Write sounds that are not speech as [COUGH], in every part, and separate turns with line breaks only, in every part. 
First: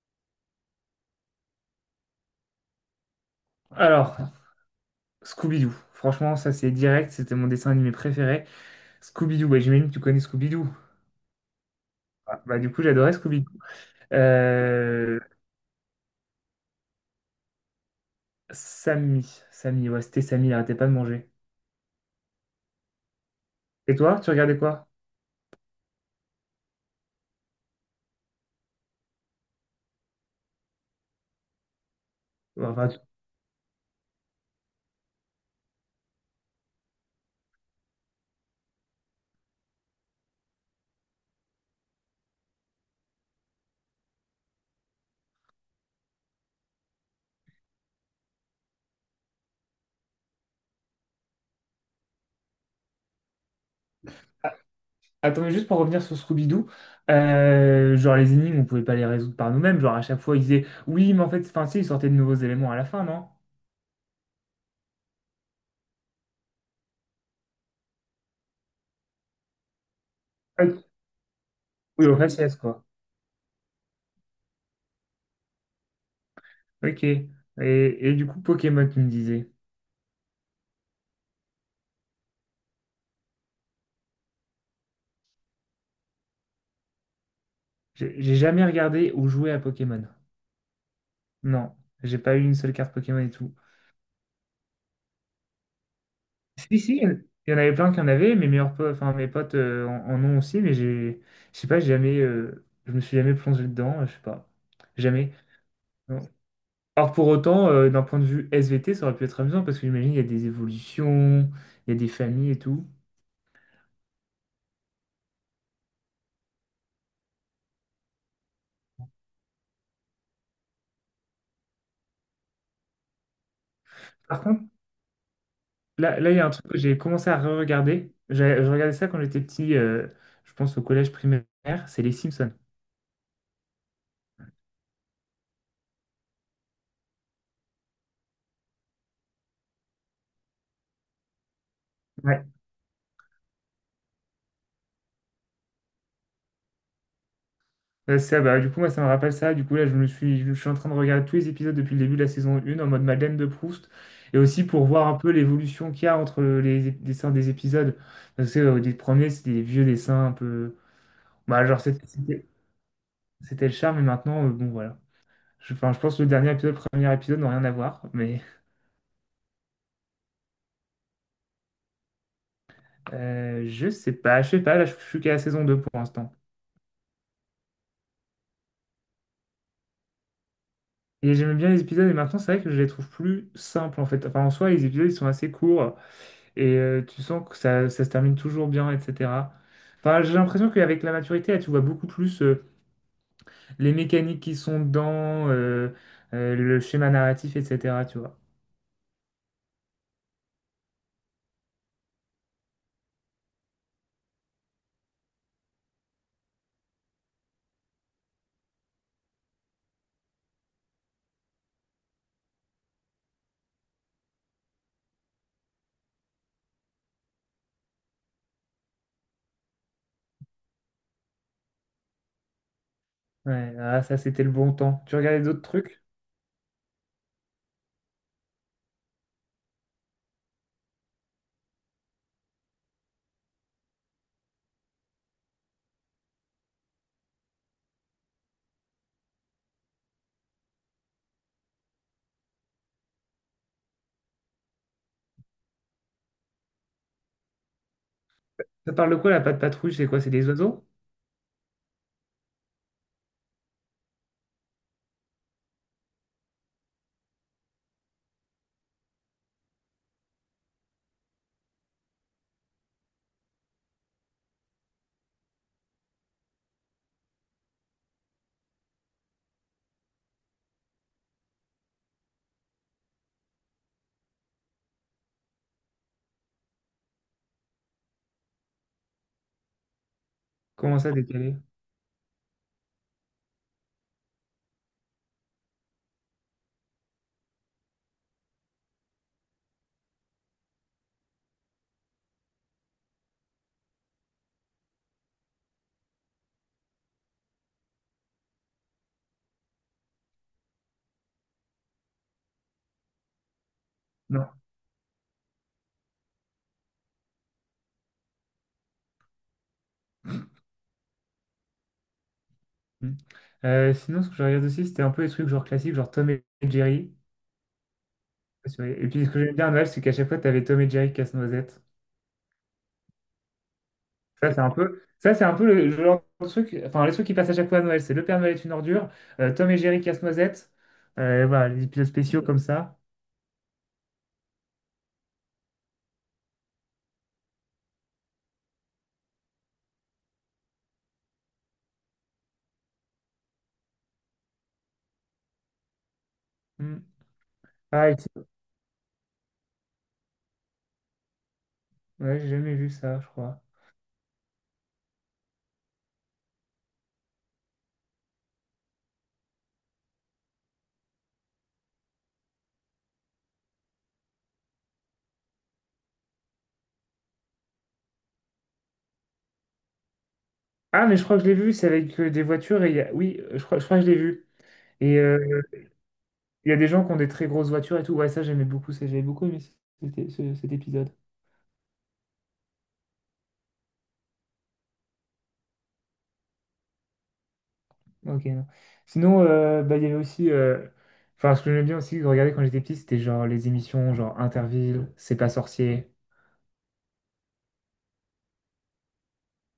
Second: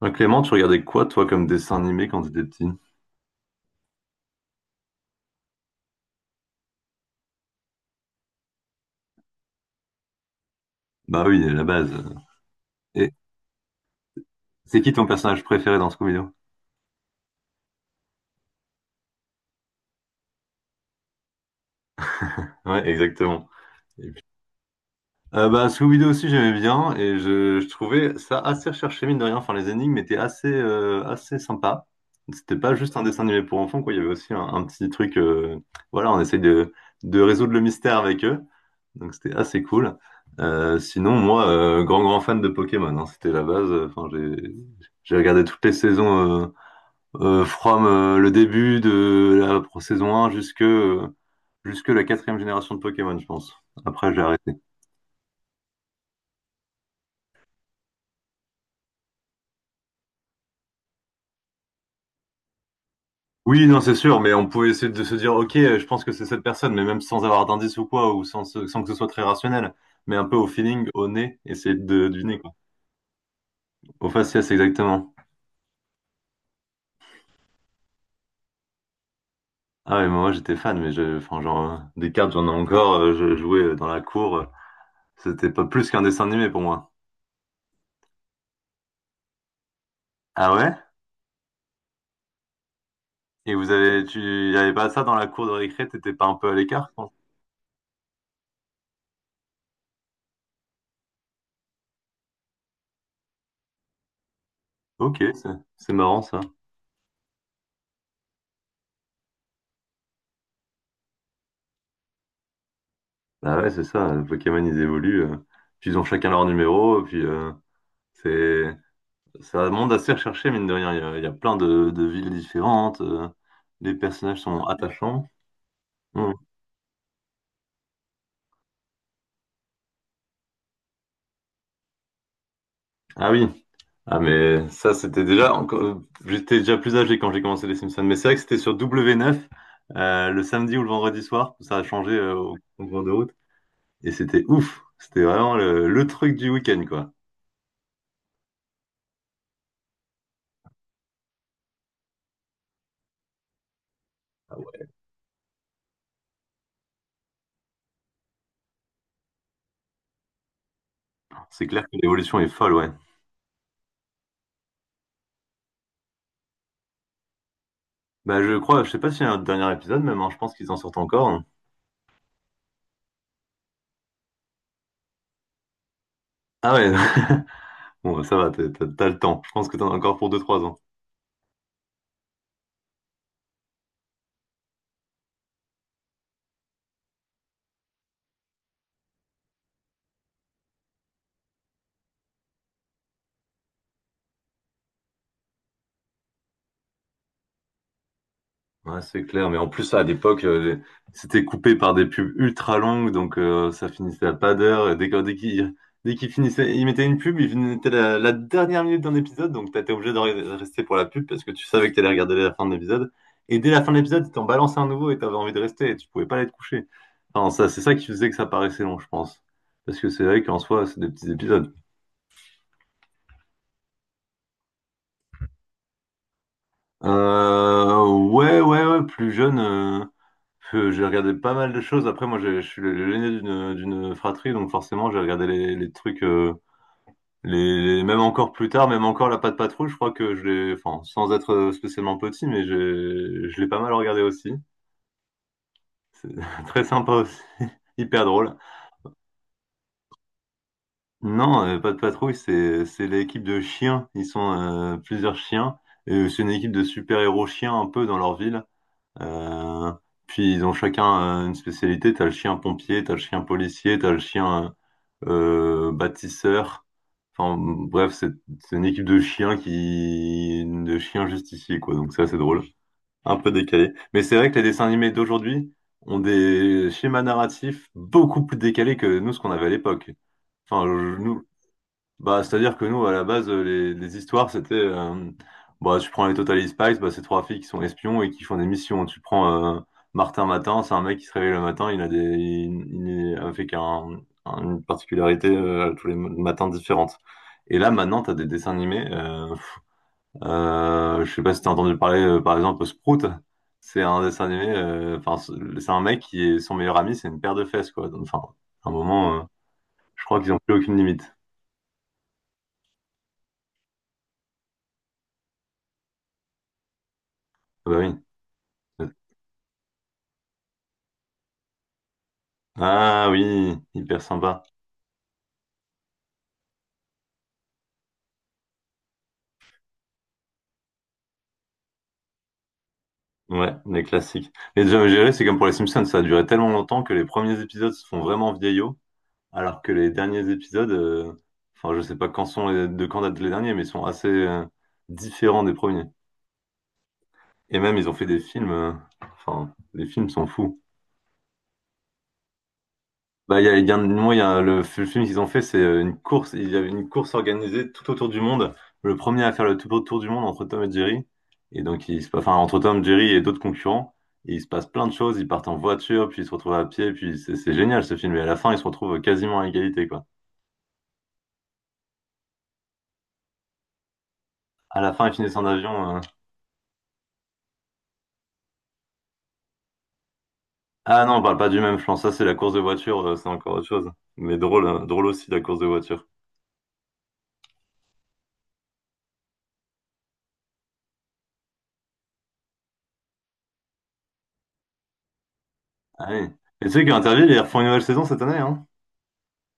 Ah, Clément, tu regardais quoi, toi, comme dessin animé quand t'étais petit?
Alors, Scooby-Doo. Franchement, ça c'est direct, c'était mon dessin animé préféré. Scooby-Doo, bah, j'imagine que tu connais Scooby-Doo.
Bah oui, la base.
Ah, bah, du coup,
Et
j'adorais Scooby-Doo.
c'est qui ton
Euh,
personnage préféré dans Scooby-Doo?
Samy, Samy, ouais, c'était Samy, il arrêtait pas de manger.
Ouais, exactement.
Et
Et
toi,
puis-
tu regardais quoi?
Scooby-Doo aussi, j'aimais bien et je trouvais ça assez recherché, mine de rien. Enfin, les énigmes étaient assez, assez sympas. C'était
Bon,
pas
enfin,
juste
tu-
un dessin animé pour enfants, quoi. Il y avait aussi un petit truc, voilà, on essaye de résoudre le mystère avec eux. Donc, c'était assez cool. Sinon, moi, grand fan de Pokémon, hein. C'était la base. J'ai regardé toutes les saisons. From le début de la saison 1 jusque, jusque la quatrième génération de Pokémon, je pense. Après, j'ai arrêté.
Attends, mais juste pour revenir sur Scooby-Doo, genre les énigmes, on pouvait pas les résoudre par nous-mêmes. Genre à chaque fois, ils disaient oui, mais en fait, enfin, si, ils sortaient de nouveaux éléments à la fin, non?
Oui, non, c'est sûr, mais on pouvait essayer de se dire, ok, je pense que c'est cette personne, mais même sans avoir d'indice ou quoi, ou sans que ce soit très rationnel, mais un peu au
Ah,
feeling, au nez, essayer
oui,
de
en
deviner, quoi.
faciès, quoi.
Au faciès, exactement.
Ok. Et du coup, Pokémon, tu me disais.
Ah ouais, moi j'étais fan, mais des cartes, j'en ai encore, je jouais dans la cour, c'était pas plus qu'un dessin animé pour moi.
J'ai jamais regardé ou joué à Pokémon.
Ah ouais?
Non, j'ai pas eu une seule carte Pokémon et
Et
tout.
y avait pas ça dans la cour de récré, t'étais pas un peu à
Si,
l'écart?
si, il y en avait plein qui en avaient, mes meilleurs potes, enfin mes potes en, en ont aussi, mais je sais pas, j'ai jamais, je me suis jamais plongé dedans, je sais pas,
Ok,
jamais.
c'est
Non.
marrant ça.
Alors pour autant, d'un point de vue SVT, ça aurait pu être amusant parce que j'imagine il y a des évolutions, il y a des familles et tout.
Bah ouais, c'est ça, les Pokémon ils évoluent, puis ils ont chacun leur numéro, puis c'est c'est un monde assez recherché, mine de rien. Il y a plein de villes différentes, les personnages
Par contre,
sont attachants.
là
Hmm.
il y a un truc que j'ai commencé à re-regarder. J'ai- Je regardais ça quand j'étais petit, je pense au collège primaire, c'est les Simpsons.
Ah oui, ah mais ça c'était j'étais déjà plus âgé quand j'ai commencé les Simpsons, mais c'est vrai que c'était sur W9, le samedi ou le vendredi soir, ça a changé au cours de route, et c'était ouf, c'était vraiment le truc du week-end quoi.
Du coup, moi, ça me rappelle ça. Du coup, là, je suis en train de regarder tous les épisodes depuis le début de la saison 1 en mode Madeleine de Proust. Et aussi pour voir un peu l'évolution qu'il y a entre les ép- dessins des épisodes. Parce que, des premiers, c'était des vieux dessins un peu. Bah,
C'est
genre,
clair que l'évolution est folle, ouais.
c'était le charme. Et maintenant, bon, voilà. Enfin, je pense que le dernier épisode, le premier épisode, n'ont rien à voir. Mais
Bah, je sais pas s'il y a un dernier épisode même, hein, je pense qu'ils en sortent encore, hein.
je sais pas. Je sais pas. Là, je suis qu'à la saison 2 pour l'instant.
Ah ouais, [LAUGHS] bon, ça va, t'as le temps. Je pense que t'en as encore pour deux trois ans.
Et j'aimais bien les épisodes. Et maintenant, c'est vrai que je les trouve plus simples, en fait. Enfin, en soi, les épisodes, ils sont assez courts, et tu sens que ça se termine toujours bien, etc. Enfin, j'ai l'impression qu'avec la maturité, là, tu vois beaucoup plus les mécaniques qui sont dedans, le schéma narratif, etc. Tu vois.
Ouais, c'est clair, mais en plus à l'époque, c'était coupé par des pubs ultra longues, donc ça finissait à pas d'heure. Et dès qu'il finissait, il mettait une pub, il mettait la dernière minute d'un épisode, donc t'étais obligé de rester pour la pub parce que tu savais que t'allais regarder la fin de l'épisode. Et dès la fin de l'épisode, ils t'en balançaient un nouveau et t'avais envie de rester et tu pouvais pas aller te coucher. Enfin, ça, c'est ça qui faisait que ça paraissait long, je pense. Parce que c'est vrai qu'en soi, c'est des petits épisodes.
Ouais, ah, ça, c'était le bon temps. Tu regardais d'autres trucs?
Ouais, ouais, ouais, plus jeune, j'ai regardé pas mal de choses. Après, moi, je suis l'aîné d'une fratrie, donc forcément, j'ai regardé les trucs, même encore plus tard, même encore La Patte Patrouille. Je crois que je l'ai, enfin, sans être spécialement petit, je l'ai pas mal regardé aussi. C'est [LAUGHS] très sympa aussi, [LAUGHS] hyper drôle.
Ça parle de quoi, la patte patrouille? C'est quoi? C'est des oiseaux?
Non, Patte Patrouille, c'est l'équipe de chiens. Ils sont plusieurs chiens, et c'est une équipe de super-héros chiens un peu dans leur ville. Euh, Puis ils ont chacun une spécialité. T'as le chien pompier, t'as le chien policier, t'as le chien bâtisseur. Enfin bref, c'est une équipe de chiens qui de chiens justiciers quoi. Donc c'est assez drôle, un peu décalé. Mais c'est vrai que les dessins animés d'aujourd'hui ont des schémas narratifs beaucoup plus décalés que nous ce qu'on avait à l'époque. Enfin
Comment ça,
je- nous,
décalé?
Bah, c'est-à-dire que nous, à la base, les histoires, bah, tu prends les Total Spies, bah, c'est trois filles qui sont espions et qui font des missions. Tu prends Martin Matin, c'est un mec qui se réveille le matin, il a des, il est avec une particularité tous les matins différentes. Et là, maintenant, t'as des dessins animés. Je sais pas si t'as entendu parler, par exemple, Sprout. C'est un dessin
Non.
animé, enfin, c'est un mec qui est son meilleur ami, c'est une paire de fesses, quoi. Donc, enfin, à un moment, je crois qu'ils ont plus aucune limite.
Hmm. Sinon, ce que je regarde aussi, c'était un peu les trucs genre classiques, genre Tom et Jerry.
Ah bah oui.
Et puis, ce que j'aime bien à Noël, c'est qu'à chaque fois, tu avais Tom et Jerry casse-noisette.
Ah oui, hyper
Ça, c'est
sympa.
un peu, ça, c'est un peu le genre de truc, enfin, les trucs qui passent à chaque fois à Noël, c'est Le Père Noël est une ordure, Tom et Jerry casse-noisette, voilà, les épisodes spéciaux comme ça.
Ouais, les classiques. Les Jam Gérés, c'est comme pour les Simpsons, ça a duré tellement longtemps que les premiers épisodes se font vraiment vieillots, alors que les derniers épisodes, enfin je sais pas quand sont de quand datent les derniers, mais ils sont assez différents des premiers.
Hmm.
Et même ils
Ah,
ont
et
fait des
c'est-
films, enfin les films sont fous.
ouais, j'ai jamais vu ça, je
Bah,
crois.
il y a, un- moi, il y a le film qu'ils ont fait, c'est une course. Il y avait une course organisée tout autour du monde. Le premier à faire le tout autour du monde entre Tom et Jerry. Et donc, enfin, entre Tom, Jerry et d'autres concurrents. Et il se passe plein de choses. Ils partent en voiture, puis ils se retrouvent à pied. Puis c'est génial ce film. Et à la fin, ils se retrouvent quasiment à égalité, quoi.
Ah, mais je crois que je l'ai vu, c'est avec des voitures et il y a... Oui, je crois que je l'ai vu.
À la
et.
fin, ils finissent
euh,
en avion, euh.
Il y a des gens qui ont des très grosses voitures et tout. Ouais, ça, j'aimais beaucoup. Ça, j'avais beaucoup aimé cet épisode.
Ah non, on parle pas du même, je pense. Ça, c'est la course de voiture, c'est encore autre chose. Mais drôle, hein, drôle aussi, la course de voiture.
Ok, non. Sinon, il y avait aussi. Enfin, ce que j'aimais bien aussi de regarder quand j'étais petit, c'était genre les émissions, genre Interville, C'est pas sorcier.
Ah oui. Et tu sais qu'Interville, ils refont une nouvelle saison cette année, hein.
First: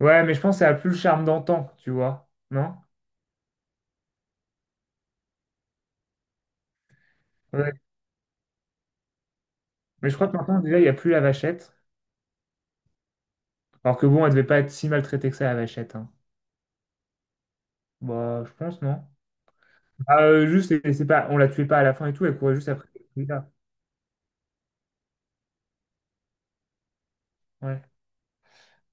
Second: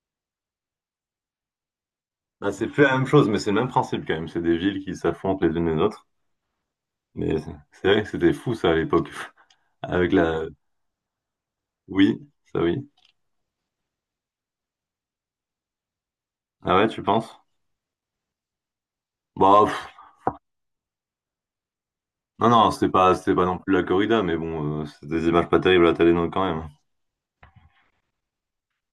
Ouais, mais je pense que ça a plus le charme d'antan, tu vois.
Ah, c'est
Non?
plus la même chose, mais c'est le même principe quand même. C'est des villes qui s'affrontent les unes les autres. Mais
Ouais.
c'est vrai que c'était fou ça à l'époque. [LAUGHS]
Mais
Avec
je crois que
la...
maintenant, déjà, il n'y a plus la vachette.
Oui, ça oui.
Alors que bon, elle devait pas être si maltraitée que ça, la vachette, hein.
Ah ouais, tu penses?
Bah, je pense, non?
Bah, pff,
Ah, juste, c'est pas, on la tuait pas à la fin et tout, elle
non,
courait juste après.
c'était pas non plus la corrida, mais bon, c'est des images pas terribles à la télé non, quand même, hein.
Ouais.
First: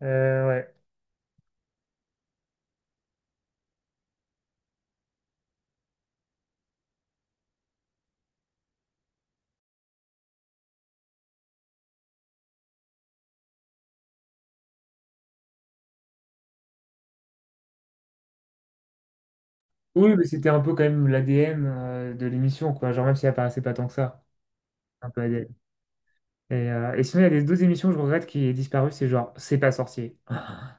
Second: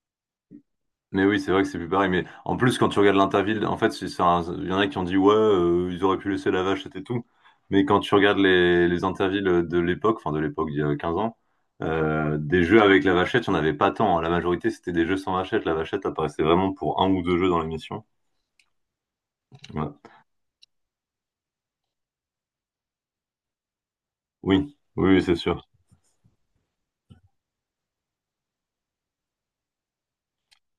Ouais.
Mais oui, c'est vrai que c'est plus pareil. Mais en plus, quand tu regardes l'Interville, en fait, il y en a qui ont dit, ouais, ils auraient pu laisser la vache, c'était tout. Mais quand tu regardes les Intervilles de l'époque, enfin de l'époque d'il y a 15 ans, des jeux avec la vachette, il n'y en avait pas tant, hein. La majorité, c'était des jeux sans vachette. La vachette apparaissait vraiment pour un ou deux jeux dans l'émission. Ouais.
Oui, mais c'était un peu quand même l'ADN de l'émission, quoi. Genre, même si elle apparaissait pas tant que ça.
Oui,
Un
oui,
peu
oui, c'est
ADN.
sûr.
Et sinon, il y a des deux émissions que je regrette qui est disparu, c'est genre C'est pas sorcier.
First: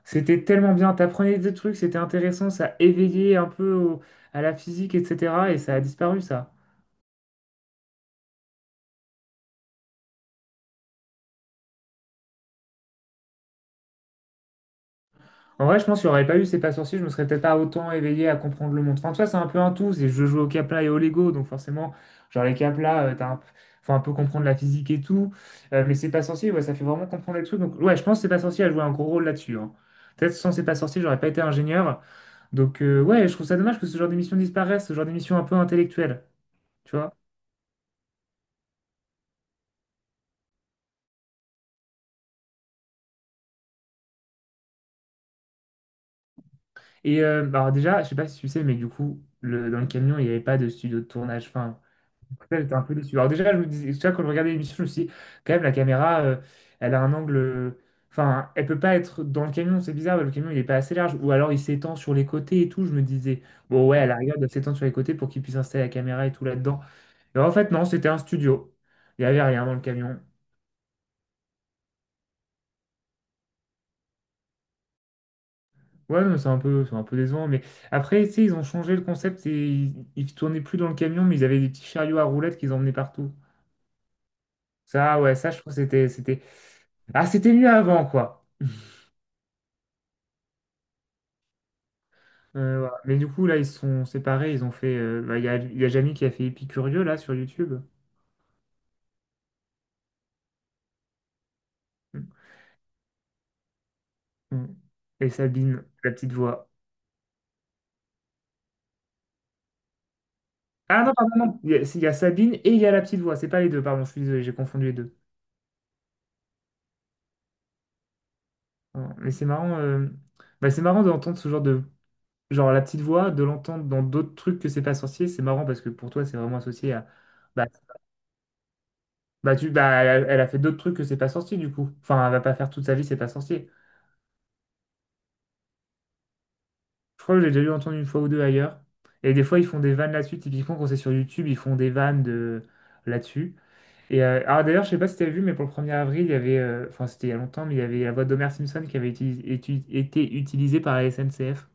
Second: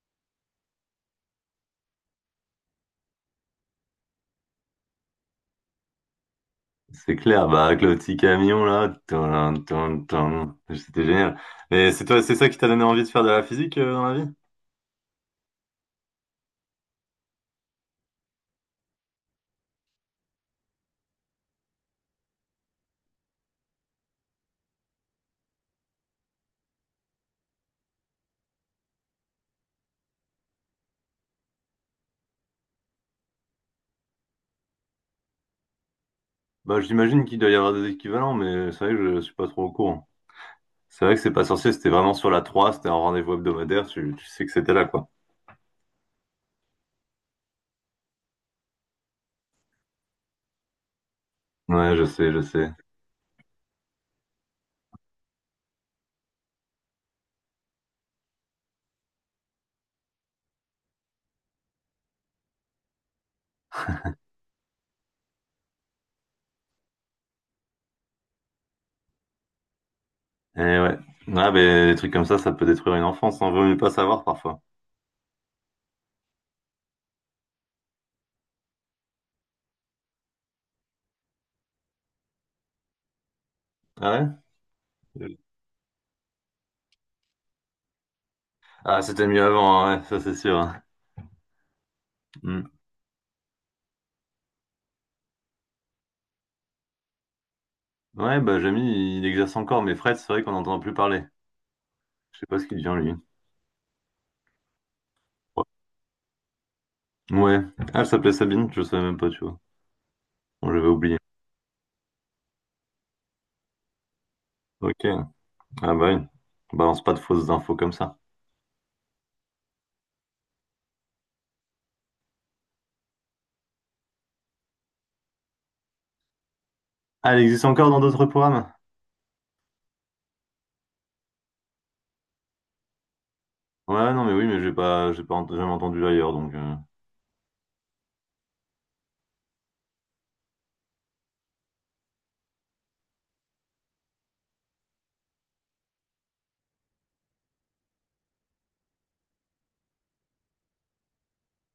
C'était tellement bien, t'apprenais des trucs, c'était intéressant, ça éveillait un peu au- à la physique, etc. Et ça a disparu, ça.
C'est clair, bah, avec le petit camion, là. Tin, tin, tin. C'était génial. Et c'est toi, c'est ça qui t'a donné envie de faire de la physique, dans la vie?
En vrai, je pense qu'il n'y aurait pas eu ces pas sorciers, je me serais peut-être pas autant éveillé à comprendre le monde. Enfin, tu vois, c'est un peu un tout. C'est je joue au Capla et au Lego, donc forcément, genre les Capla, t'as un- faut un peu comprendre la physique et tout. Mais c'est pas sorcier, ouais, ça fait vraiment comprendre les trucs. Donc ouais, je pense que c'est pas sorcier a joué un gros rôle là-dessus, hein. Peut-être sans c'est pas sorcier, j'aurais pas été ingénieur. Donc ouais, je trouve ça dommage que ce genre d'émission disparaisse, ce genre d'émission un peu intellectuelle,
Bah,
tu vois.
j'imagine qu'il doit y avoir des équivalents, mais c'est vrai que je suis pas trop au courant. C'est vrai que c'est pas sorcier, c'était vraiment sur la 3, c'était un rendez-vous hebdomadaire, tu sais que c'était là, quoi.
Et bah, alors déjà, je sais pas si tu sais, mais du coup, dans le camion, il n'y avait pas de studio de tournage. Enfin,
Ouais, je sais, je
là,
sais.
j'étais un peu déçu. Alors déjà, je me disais, déjà, quand je regardais l'émission, je me suis dit, quand même, la caméra, elle a un angle... Enfin, elle peut pas être dans le camion, c'est bizarre, le camion, il est pas assez large. Ou alors, il s'étend sur les côtés et tout. Je me disais, bon, ouais, à l'arrière, il doit s'étendre sur les côtés pour qu'il puisse installer la caméra et tout là-dedans. Et en fait, non, c'était un studio. Il y avait rien dans le camion.
Eh ouais. Ah, mais des trucs comme ça peut détruire une enfance, on vaut mieux pas savoir parfois.
Ouais, non, c'est un peu décevant. Mais après, tu sais, ils ont changé le concept et ils tournaient plus dans le camion, mais ils avaient des petits chariots à roulettes qu'ils emmenaient partout.
Ah
Ça, ouais,
ouais?
ça, je trouve que c'était... Ah, c'était mieux avant, quoi.
Ah, c'était mieux avant, hein, ouais, ça c'est sûr, hein. Hmm.
Voilà. Mais du coup, là, ils se sont séparés. Ils ont fait. Il y a Jamie qui a fait Épicurieux, là, sur YouTube.
Ouais, bah Jamie, il exerce encore, mais Fred, c'est vrai qu'on n'entend plus parler.
Mm.
Je sais pas ce qu'il devient, lui.
Mm. Et Sabine, la petite voix.
Ouais. Ah, elle s'appelait Sabine, je savais même pas, tu vois. Bon, j'avais
Ah non,
oublié.
pardon, non. Il y a Sabine et il y a la petite voix. C'est pas les deux, pardon. Je suis désolé, j'ai confondu les
Ok.
deux.
Ah bah oui. Balance pas de fausses infos comme ça.
Voilà. Mais c'est marrant. Bah, c'est marrant d'entendre ce genre de. Genre, la petite voix, de l'entendre dans d'autres trucs que c'est pas sorcier. C'est marrant parce que pour toi, c'est vraiment associé à.
Ah, elle existe
Bah,
encore dans d'autres programmes?
bah, elle a fait d'autres trucs que c'est pas sorcier, du coup. Enfin, elle va pas faire toute sa vie, c'est pas sorcier.
Ouais, non, mais oui, mais j'ai pas ent- jamais entendu ailleurs, donc, euh.
Je crois que j'ai déjà eu entendu une fois ou deux ailleurs. Et des fois, ils font des vannes là-dessus. Typiquement, quand c'est sur YouTube, ils font des vannes de... là-dessus. Et alors d'ailleurs, je sais pas si tu as vu, mais pour le premier avril, enfin c'était il y a longtemps, mais il y avait la voix d'Homer Simpson qui avait été utilisée par la SNCF.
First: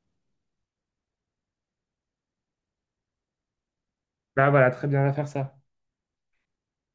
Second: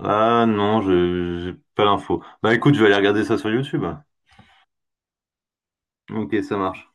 Ah non, j'ai pas l'info. Bah écoute, je vais aller regarder ça sur YouTube.
Bah voilà, très bien, on va faire ça.
Ok, ça marche.